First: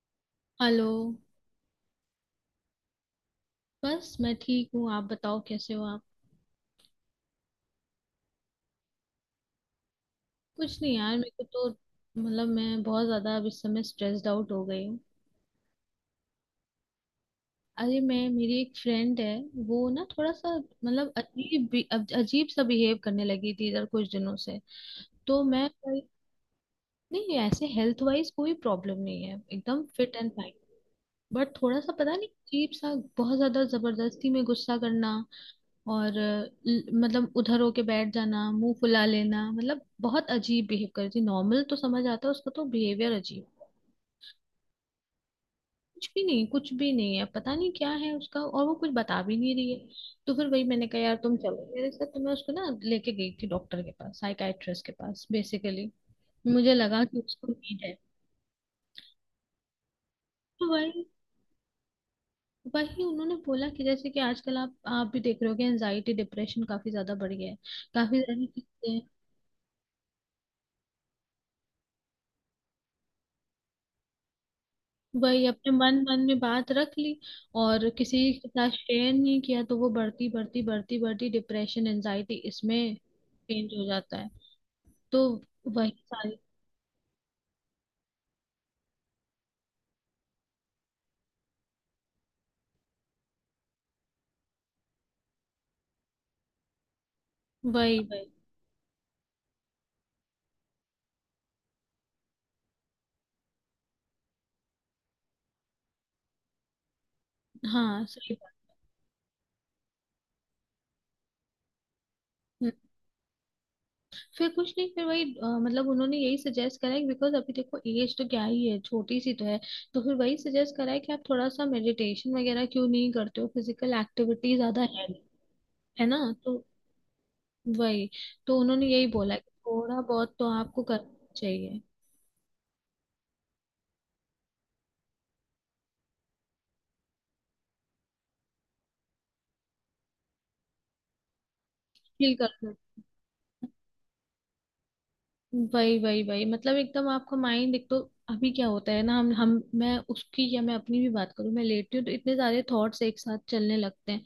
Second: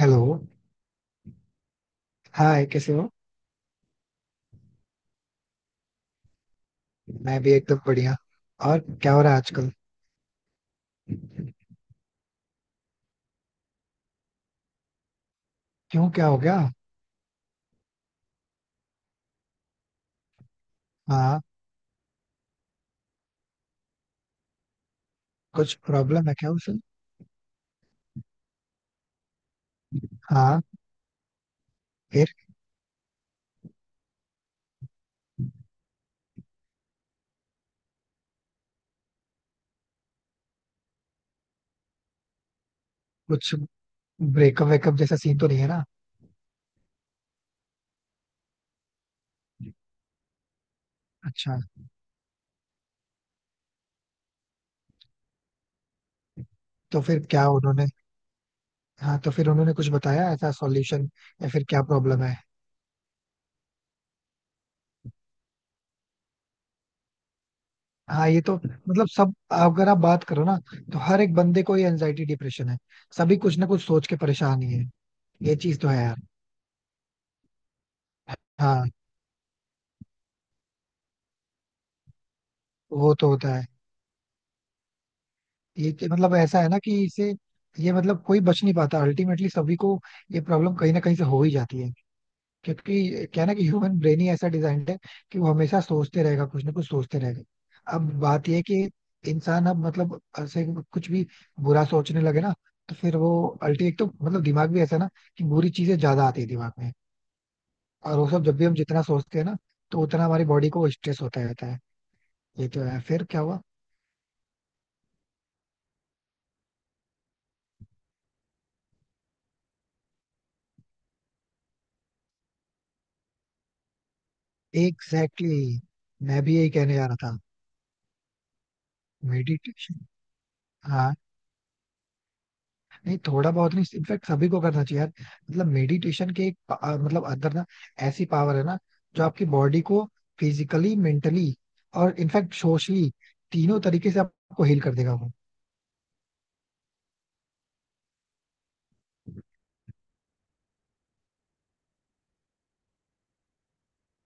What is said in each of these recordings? Hello. Hello. Hi, कैसे हो? बस मैं ठीक हूँ, आप बताओ कैसे हो आप? मैं भी एकदम बढ़िया. और क्या हो रहा है आजकल? कुछ नहीं यार मेरे को, तो मतलब मैं बहुत ज्यादा अब इस समय स्ट्रेस्ड आउट हो गई हूँ। क्यों, क्या हो गया? अरे मैं, मेरी एक फ्रेंड है, वो ना थोड़ा सा मतलब हाँ. अब अजीब सा बिहेव करने लगी थी इधर कुछ दिनों से। तो मैं कुछ भाई- प्रॉब्लम है क्या उसे? नहीं ऐसे हेल्थ वाइज कोई प्रॉब्लम नहीं है, एकदम फिट एंड फाइन। हाँ. बट थोड़ा सा पता फिर नहीं, अजीब सा, बहुत ज्यादा जबरदस्ती में गुस्सा करना, और मतलब उधर होके बैठ जाना, मुंह फुला लेना, मतलब बहुत अजीब बिहेव करती, नॉर्मल तो समझ आता है, उसका तो बिहेवियर अजीब। कुछ ब्रेकअप वेकअप जैसा सीन तो नहीं है ना? कुछ भी नहीं, कुछ भी नहीं है, पता नहीं क्या है उसका, और वो कुछ बता भी नहीं रही है। तो फिर वही मैंने कहा यार तुम अच्छा. चलो मेरे साथ, तो मैं उसको ना लेके गई थी डॉक्टर के पास, साइकाइट्रिस्ट के पास बेसिकली। मुझे तो लगा कि फिर क्या उसको नीड उन्होंने. है। हाँ, तो फिर उन्होंने कुछ बताया ऐसा तो वही। सॉल्यूशन, या फिर क्या प्रॉब्लम है? वही उन्होंने बोला कि जैसे कि आजकल आप भी देख रहे हो कि एनजाइटी डिप्रेशन काफी ज्यादा बढ़ गया है, काफी हाँ, ये ज्यादा तो चीजें हैं। मतलब सब, अगर आप बात करो ना, तो हर एक बंदे को ये एंजाइटी डिप्रेशन है. सभी कुछ ना कुछ सोच के परेशान ही है. वही ये अपने चीज तो मन है यार. मन में बात रख ली और किसी के साथ हाँ, शेयर नहीं किया, तो वो बढ़ती बढ़ती बढ़ती बढ़ती डिप्रेशन, एंजाइटी इसमें वो तो होता है. चेंज हो जाता है। तो वही मतलब सारी, ऐसा है ना कि इसे, ये मतलब कोई बच नहीं पाता अल्टीमेटली, सभी को ये प्रॉब्लम कहीं ना कहीं से हो ही जाती है. क्योंकि क्या है ना, कि ह्यूमन ब्रेन ही ऐसा डिजाइंड है कि वो हमेशा सोचते रहेगा, कुछ ना कुछ सोचते रहेगा. वही अब वही। बात ये है कि इंसान अब मतलब ऐसे कुछ भी बुरा सोचने लगे ना, तो फिर वो अल्टीमेट, तो मतलब दिमाग भी ऐसा है ना कि बुरी चीजें ज्यादा आती है दिमाग में. हाँ और वो सही सब बात। जब भी हम जितना सोचते हैं ना, तो उतना हमारी बॉडी को स्ट्रेस होता रहता है. ये हम्म, तो है, फिर क्या हुआ? फिर कुछ नहीं, फिर वही मतलब उन्होंने यही सजेस्ट करा है, बिकॉज अभी देखो एज तो क्या ही है, छोटी सी तो है। तो फिर वही सजेस्ट करा है कि आप थोड़ा सा मेडिटेशन वगैरह क्यों नहीं करते हो, फिजिकल एक्टिविटी ज्यादा है नहीं, एग्जैक्टली है exactly, ना? मैं भी तो यही कहने जा रहा था. वही। तो उन्होंने यही बोला कि थोड़ा मेडिटेशन. बहुत तो आपको हाँ, करना चाहिए। नहीं थोड़ा बहुत नहीं, इनफैक्ट सभी को करना चाहिए यार. मतलब मेडिटेशन के मतलब अंदर ना, ऐसी पावर है ना जो आपकी बॉडी को फिजिकली, मेंटली और चिल कर इनफैक्ट लो। सोशली, तीनों तरीके से आपको हील कर देगा वो. वही वही वही, मतलब एकदम आपका माइंड एक तो, अभी क्या होता है ना, हम मैं उसकी या मैं अपनी भी बात करूं, मैं लेटती हूँ तो इतने सारे थॉट्स एक साथ चलने लगते हैं।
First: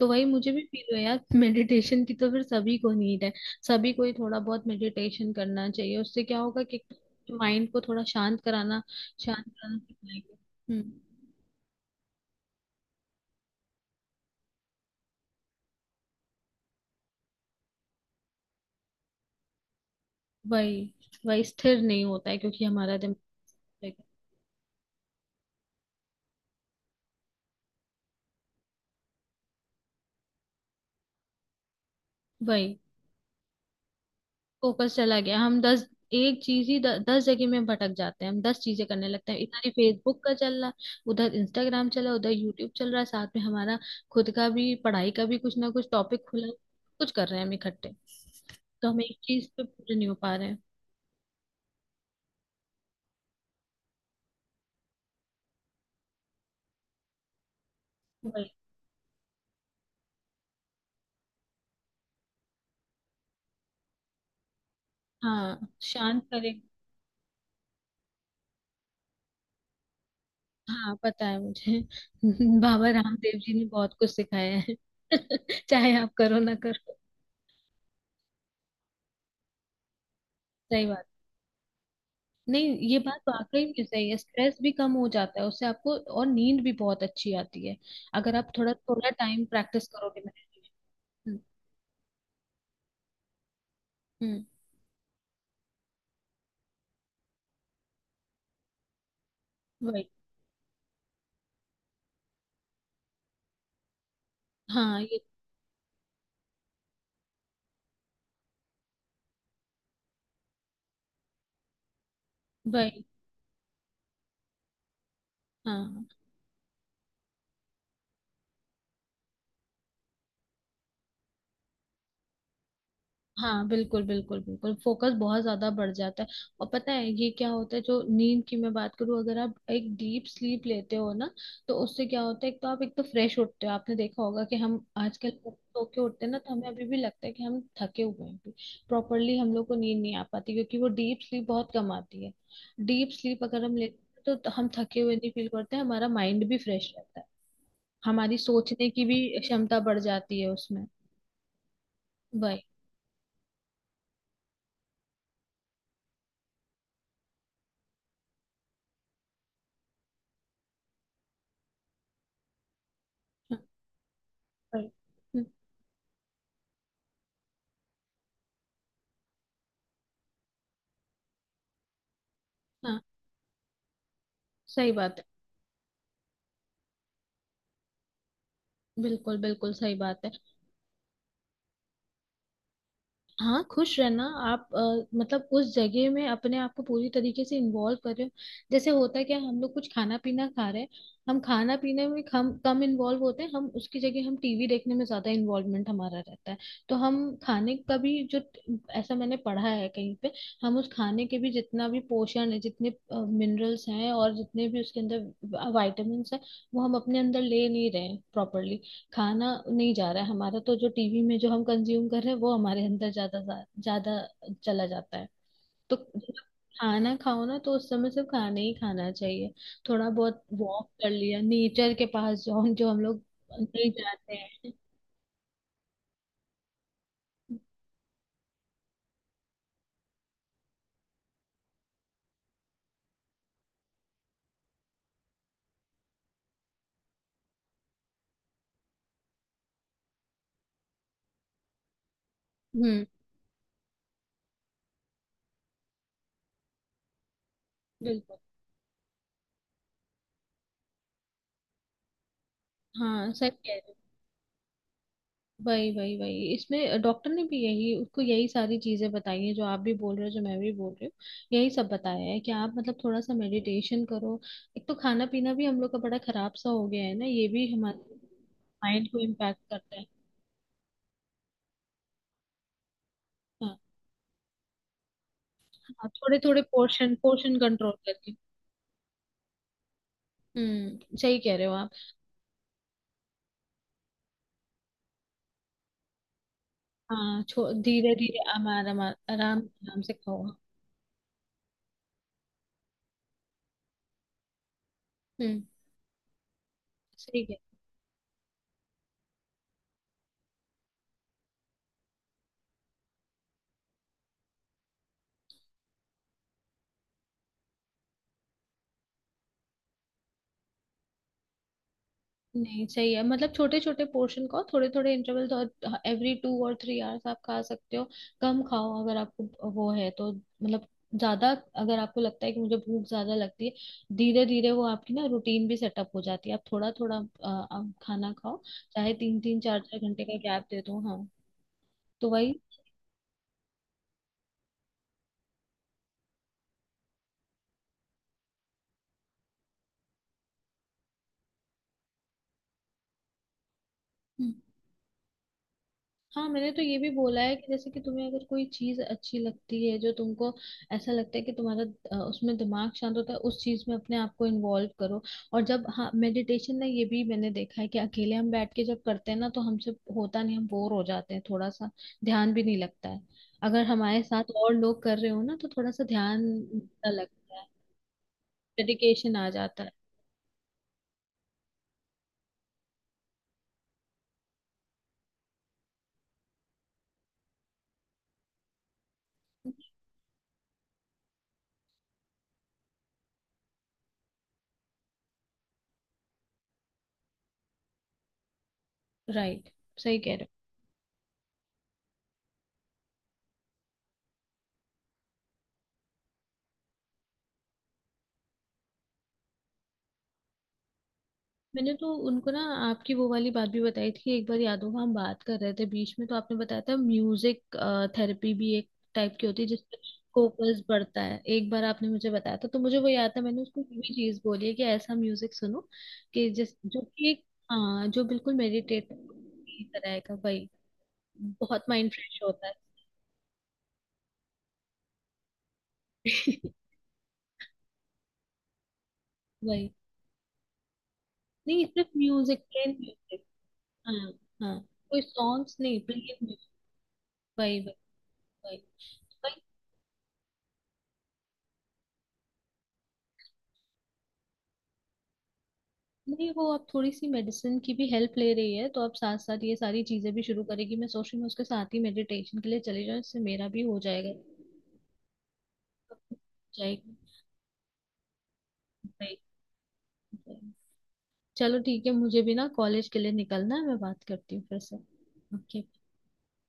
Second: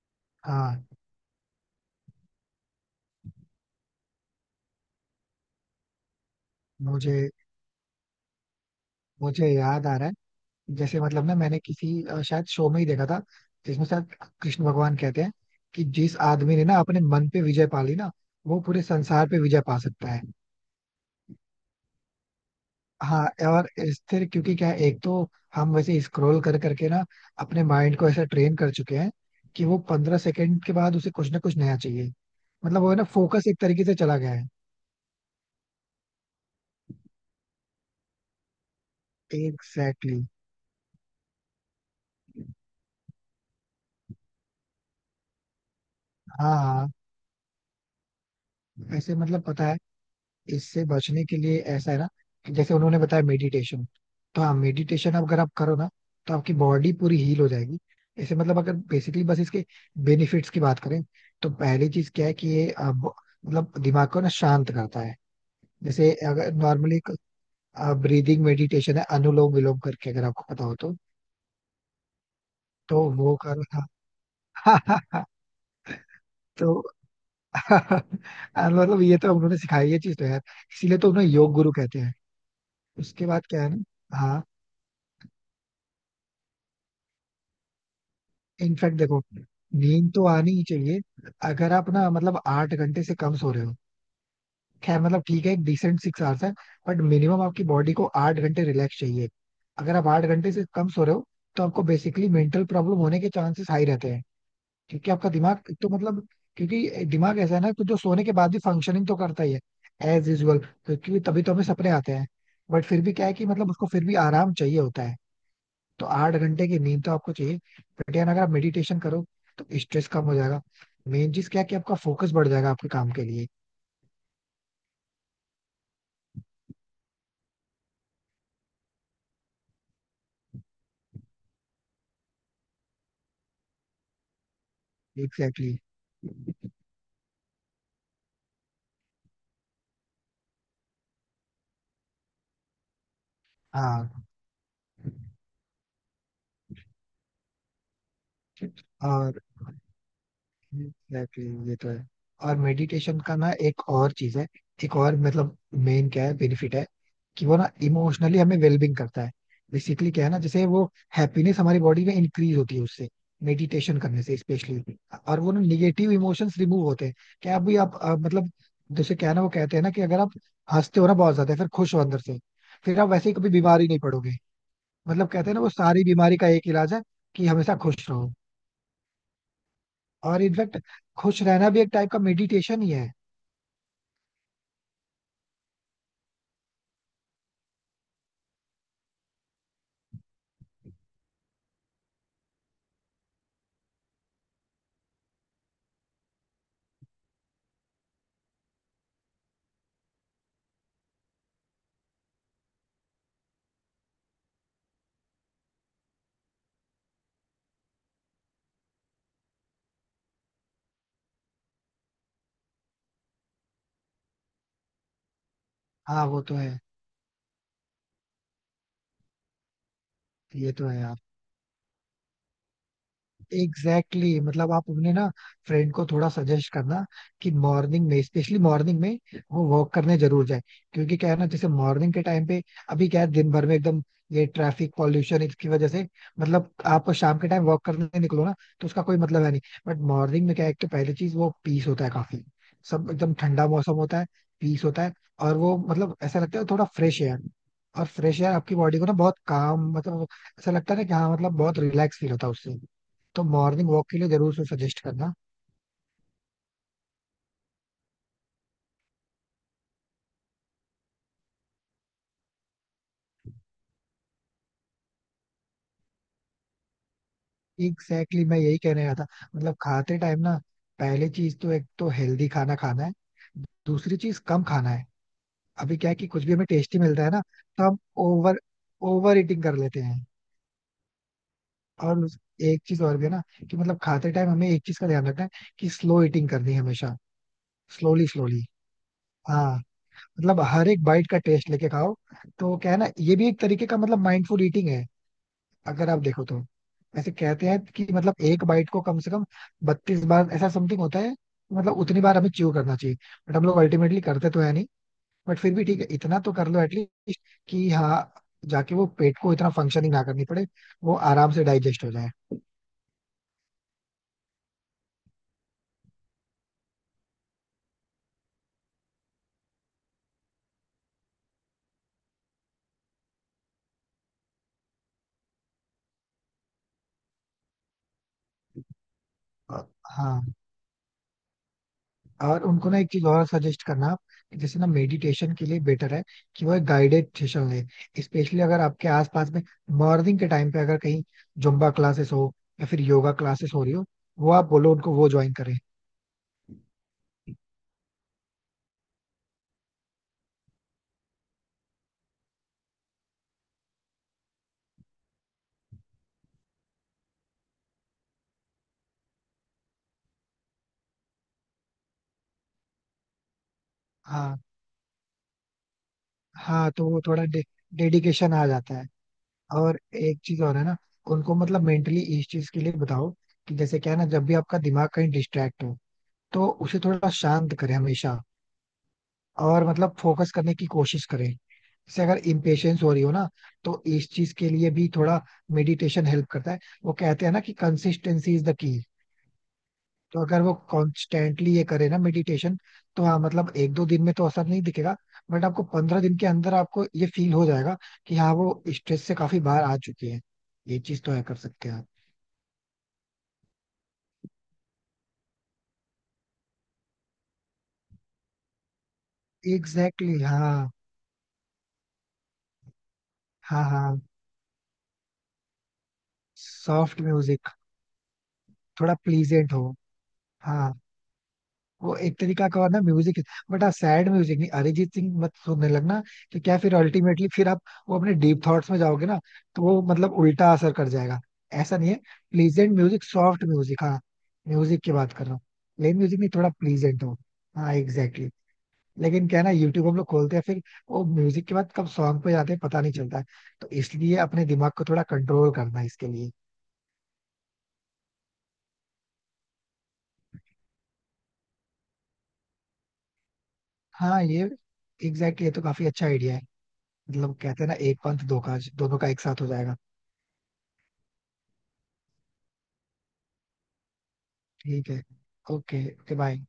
तो वही मुझे भी हाँ. फील हुआ यार मेडिटेशन की तो फिर सभी को नीड है। सभी को ही थोड़ा बहुत मेडिटेशन करना चाहिए, उससे क्या होगा कि मुझे माइंड को थोड़ा शांत कराना, शांत मुझे कराना याद सीख आ रहा लेंगे। है, हम्म। जैसे मतलब ना मैंने किसी शायद शो में ही देखा था, जिसमें शायद कृष्ण भगवान कहते हैं कि जिस आदमी ने ना अपने मन पे विजय पा ली ना, वो पूरे संसार पे विजय पा सकता है. वही वही, स्थिर नहीं होता है क्योंकि हमारा दिमाग। हाँ, और स्थिर, क्योंकि क्या है, एक तो हम वैसे स्क्रॉल कर करके ना अपने माइंड को ऐसा ट्रेन कर चुके हैं कि वो 15 सेकंड के बाद उसे कुछ ना कुछ नया चाहिए. वही, मतलब वो है ना, फोकस एक तरीके से चला गया है. फोकस चला गया, हम 10, एक चीज ही 10 जगह में भटक जाते हैं, हम 10 चीजें करने लगते हैं, इधर ही एग्जैक्टली फेसबुक exactly. का चल रहा, उधर इंस्टाग्राम चला, उधर यूट्यूब चल रहा है, साथ में हमारा खुद का भी पढ़ाई का भी कुछ ना कुछ टॉपिक खुला है, हाँ, हाँ. कुछ कर रहे हैं हम इकट्ठे, तो हम वैसे एक मतलब चीज पे पता है, पूरे नहीं हो पा रहे हैं। इससे बचने के लिए ऐसा है ना, कि जैसे उन्होंने बताया मेडिटेशन, तो हाँ, मेडिटेशन अगर आप करो ना, तो आपकी बॉडी पूरी हील हो जाएगी. ऐसे वही। मतलब अगर बेसिकली बस इसके बेनिफिट्स की बात करें, तो पहली चीज क्या है कि मतलब दिमाग को ना शांत करता है. हाँ जैसे शांत करे। अगर नॉर्मली ब्रीदिंग मेडिटेशन है, अनुलोम विलोम करके, अगर आपको पता हो तो. हाँ पता है मुझे बाबा तो वो रामदेव जी करो. ने बहुत कुछ सिखाया है। हाँ. चाहे आप करो ना तो करो। मतलब ये तो उन्होंने सिखाई, ये चीज तो यार सही इसीलिए बात। तो उन्हें योग गुरु कहते हैं. नहीं ये बात उसके बाद क्या वाकई है ना. में सही है, हाँ, स्ट्रेस भी कम हो जाता है उससे आपको, और नींद भी बहुत अच्छी आती है, अगर आप थोड़ा इनफैक्ट थोड़ा देखो, टाइम प्रैक्टिस नींद करोगे तो आनी ही मेडिटेशन। चाहिए. हम्म। अगर आप ना मतलब 8 घंटे से कम सो रहे हो, हम्म। खैर मतलब ठीक है, एक डिसेंट 6 आवर्स है, बट मिनिमम आपकी बॉडी को 8 घंटे रिलैक्स चाहिए. अगर आप वही। 8 घंटे से कम सो रहे हो, तो आपको बेसिकली मेंटल प्रॉब्लम होने के चांसेस हाई रहते हैं. हाँ क्योंकि ये आपका दिमाग एक तो मतलब, क्योंकि दिमाग ऐसा है ना कि जो सोने के बाद भी फंक्शनिंग तो करता ही है, एज यूजल, क्योंकि तभी तो हमें सपने आते हैं. बट फिर वही। भी क्या है कि मतलब उसको फिर भी आराम चाहिए होता है. हाँ तो 8 घंटे की नींद तो आपको चाहिए. बट यार अगर आप मेडिटेशन करो, तो स्ट्रेस कम हो जाएगा. मेन चीज क्या है कि आपका फोकस बढ़ जाएगा आपके काम के लिए. हाँ, बिल्कुल बिल्कुल बिल्कुल, फोकस बहुत ज्यादा बढ़ जाता है। और पता है ये क्या होता है, जो नींद की मैं बात करूँ, अगर आप एक डीप स्लीप लेते हो ना, तो उससे क्या होता है, एक तो आप, एक तो फ्रेश उठते हो। आपने देखा होगा कि हम आजकल एग्जैक्टली सो के उठते हैं ना, तो हमें exactly. अभी भी लगता है कि हम थके हुए हैं। प्रॉपरली हम लोग को नींद नहीं आ पाती, क्योंकि वो डीप स्लीप बहुत कम आती है। डीप स्लीप अगर हम लेते हाँ. हैं तो हम थके हुए नहीं फील करते हैं, हमारा माइंड भी फ्रेश रहता है, हमारी सोचने की भी और क्षमता बढ़ जाती है उसमें। एग्जैक्टली ये तो है. और वही। मेडिटेशन का ना एक और चीज है, एक और मतलब मेन क्या है बेनिफिट है, कि वो ना इमोशनली हमें वेलबिंग करता है. बेसिकली क्या है ना, जैसे वो हैप्पीनेस हमारी बॉडी में इंक्रीज होती है उससे, हाँ। मेडिटेशन करने से वही। स्पेशली. और हम्म। वो ना निगेटिव इमोशंस रिमूव होते हैं. क्या अभी आप अ, मतलब जैसे क्या है ना वो कहते हैं ना कि अगर आप हंसते हो ना बहुत ज्यादा, फिर खुश हो अंदर से, फिर हाँ। आप वैसे ही कभी बीमारी नहीं पड़ोगे. सही बात मतलब कहते हैं ना, वो सारी बीमारी का एक इलाज है कि हमेशा खुश रहो. है, बिल्कुल बिल्कुल सही बात है। और इनफैक्ट खुश रहना भी एक टाइप का मेडिटेशन ही है. हाँ खुश रहना आप मतलब उस जगह में अपने आप को पूरी तरीके से इन्वॉल्व कर रहे हो। जैसे होता है क्या, हम लोग कुछ खाना पीना खा रहे हैं, हम खाना पीने में हम कम इन्वॉल्व होते हैं, हम उसकी जगह हम टीवी देखने में ज्यादा इन्वॉल्वमेंट हमारा रहता है। तो हम खाने का भी जो, ऐसा मैंने पढ़ा है कहीं पे, हम उस खाने के भी जितना भी पोषण है, जितने मिनरल्स हैं और जितने भी उसके अंदर वाइटामिन है, वो हम अपने अंदर ले नहीं रहे प्रॉपरली, खाना नहीं जा रहा है हमारा, तो जो टीवी में जो हम कंज्यूम कर रहे हैं, वो हमारे अंदर ज्यादा ज्यादा चला जाता है। तो हाँ, वो जब तो है. खाना खाओ ना, तो उस समय सिर्फ खाना ही खाना चाहिए, थोड़ा बहुत ये तो वॉक है कर यार. लिया नेचर के पास, जो हम, जो हम लोग नहीं एग्जैक्टली जाते exactly. हैं। मतलब आप अपने ना फ्रेंड को थोड़ा सजेस्ट करना कि मॉर्निंग में, स्पेशली मॉर्निंग में वो वॉक करने जरूर जाए. क्योंकि क्या है ना, जैसे मॉर्निंग के टाइम पे, अभी क्या है दिन भर में एकदम ये ट्रैफिक पॉल्यूशन, इसकी वजह से मतलब आप शाम के टाइम वॉक करने निकलो ना, तो उसका कोई मतलब है नहीं. बट मॉर्निंग में क्या है, एक तो पहली चीज वो पीस होता है काफी, हम्म। सब एकदम ठंडा मौसम होता है, पीस होता है. और वो मतलब ऐसा लगता है, थोड़ा फ्रेश एयर, और बिल्कुल। फ्रेश एयर आपकी बॉडी को ना बहुत काम, मतलब ऐसा लगता है ना कि हाँ, मतलब बहुत रिलैक्स फील होता है उससे. हाँ तो सही कह मॉर्निंग रहे हो। वॉक के लिए जरूर से सजेस्ट करना. वही वही वही, इसमें डॉक्टर ने भी यही उसको यही सारी चीजें बताई हैं, जो आप भी बोल रहे हो, जो मैं भी बोल रही हूँ, यही सब बताया है कि आप मतलब थोड़ा सा मेडिटेशन करो। एक तो खाना पीना भी हम लोग का बड़ा खराब सा हो गया है ना, ये भी हमारे एग्जैक्टली exactly, मैं यही कहने माइंड आया को था. इम्पैक्ट मतलब करता है। खाते टाइम ना, पहली चीज तो एक तो हेल्दी खाना खाना है, हाँ दूसरी चीज कम खाना है. अभी आप क्या है कि थोड़े कुछ भी थोड़े हमें टेस्टी पोर्शन, मिलता है ना, पोर्शन तो कंट्रोल हम करके। ओवर ओवर ईटिंग कर लेते हैं. सही कह रहे हो आप। और उस- एक चीज और भी है ना कि मतलब खाते टाइम हमें एक चीज का ध्यान रखना है कि स्लो ईटिंग करनी है हमेशा. हाँ धीरे स्लोली धीरे, स्लोली. आराम, आराम हाँ, आराम से खाओ। मतलब हर एक बाइट का टेस्ट लेके खाओ. तो क्या है ना, ये भी एक तरीके का मतलब माइंडफुल ईटिंग है. हम्म अगर आप देखो तो, ऐसे सही कह। कहते हैं कि मतलब एक बाइट को कम से कम 32 बार, ऐसा समथिंग होता है, मतलब उतनी बार हमें च्यू करना चाहिए. बट हम लोग अल्टीमेटली करते तो है नहीं, बट फिर भी ठीक है, इतना तो कर लो एटलीस्ट, कि हाँ जाके वो पेट को इतना फंक्शनिंग ना करनी पड़े, वो आराम से डाइजेस्ट हो जाए. नहीं सही है, मतलब छोटे छोटे पोर्शन खाओ, थोड़े थोड़े इंटरवल, और एवरी टू और थ्री आवर्स आप खा सकते हो। कम खाओ अगर आपको वो है तो मतलब ज्यादा, अगर आपको लगता है कि मुझे भूख ज्यादा लगती है, धीरे धीरे वो आपकी ना रूटीन भी सेटअप हो जाती है, आप थोड़ा थोड़ा आप खाना खाओ, चाहे तीन तीन चार अ, चार घंटे का हाँ. गैप दे दो। हाँ। तो वही। और उनको ना एक चीज और सजेस्ट करना आप, कि जैसे ना मेडिटेशन के लिए बेटर है कि वह गाइडेड सेशन ले. स्पेशली अगर आपके आसपास में मॉर्निंग के टाइम पे अगर कहीं जुम्बा क्लासेस हो, या फिर योगा क्लासेस हो रही हो, वो आप बोलो उनको वो ज्वाइन करें. हाँ। मैंने तो ये भी बोला है कि जैसे कि तुम्हें अगर कोई चीज अच्छी लगती है, जो तुमको ऐसा लगता है कि तुम्हारा उसमें दिमाग शांत होता है, उस चीज में अपने आप को इन्वॉल्व करो। और जब, हाँ मेडिटेशन ना, ये भी मैंने देखा है कि अकेले हम बैठ के जब करते हैं ना, तो हमसे होता नहीं, हम बोर हो जाते हैं थोड़ा सा, ध्यान भी नहीं लगता है। अगर हमारे साथ हाँ. और लोग कर रहे हो ना, तो थोड़ा सा ध्यान हाँ, तो सा वो लगता है, डेडिकेशन आ जाता है. डेडिकेशन आ जाता है। और एक चीज और है ना, उनको मतलब मेंटली इस चीज के लिए बताओ कि जैसे क्या है ना, जब भी आपका दिमाग कहीं डिस्ट्रैक्ट हो, तो उसे थोड़ा शांत करें हमेशा, और मतलब फोकस करने की कोशिश करें. जैसे अगर इम्पेशेंस हो रही हो ना, तो इस चीज के लिए भी थोड़ा मेडिटेशन हेल्प करता है. वो कहते हैं ना कि consistency is the key. Right, सही कह तो रहे हो। अगर वो कॉन्स्टेंटली ये करे ना मेडिटेशन, तो हाँ मतलब एक दो दिन में तो असर नहीं दिखेगा, बट आपको 15 दिन के अंदर आपको ये फील हो जाएगा कि हाँ, वो स्ट्रेस से काफी बाहर आ चुके हैं. ये चीज तो है, कर सकते मैंने हैं आप. तो उनको ना आपकी वो वाली बात भी बताई थी, एक बार याद होगा हम बात कर रहे थे बीच में, तो आपने बताया था म्यूजिक थेरेपी भी एक टाइप की होती है जिसमें एग्जैक्टली exactly, फोकस हाँ. बढ़ता है, एक बार आपने मुझे बताया था, तो मुझे वो याद था, मैंने उसको हाँ, ये भी हाँ. चीज बोली है कि ऐसा म्यूजिक सुनो, कि जिस, जो सॉफ्ट कि एक, म्यूजिक. हाँ जो बिल्कुल मेडिटेट थोड़ा प्लीजेंट की हो. तरह का भाई, हाँ. बहुत माइंड वो एक फ्रेश होता तरीका है। का और ना म्यूजिक. बट हाँ सैड म्यूजिक नहीं, अरिजीत सिंह मत सुनने लगना, तो क्या फिर अल्टीमेटली फिर आप वो अपने डीप थॉट्स में जाओगे ना, तो वही। वो मतलब उल्टा असर कर जाएगा. नहीं ऐसा सिर्फ नहीं है. Music, plain pleasant music, music. Soft music. हाँ. हाँ। हाँ, म्यूजिक की कोई बात कर रहा हूँ. सॉन्ग्स नहीं, प्लेन प्लेन म्यूजिक नहीं, म्यूजिक। थोड़ा प्लीजेंट हो. वही हाँ वही एग्जैक्टली exactly. वही लेकिन क्या वही। है ना, यूट्यूब हम लोग खोलते हैं फिर, वो म्यूजिक के बाद कब सॉन्ग पे जाते हैं पता नहीं चलता है. तो इसलिए अपने दिमाग को थोड़ा कंट्रोल करना है इसके नहीं लिए. वो अब थोड़ी सी मेडिसिन की भी हेल्प ले रही है, तो अब साथ साथ ये सारी चीजें भी शुरू करेगी, मैं सोच रही हूँ उसके साथ ही मेडिटेशन के लिए चले जाऊँ, इससे मेरा भी हो जाएगा, हाँ, ये एग्जैक्टली exactly, ये तो काफी अच्छा आइडिया है. जाएगी। मतलब कहते हैं ना, एक पंथ दो काज, दोनों का सही। एक साथ हो जाएगा. चलो ठीक है, मुझे भी ना कॉलेज के लिए निकलना है, मैं बात करती हूँ फिर से। ठीक है. ओके। ओके. Okay, bye.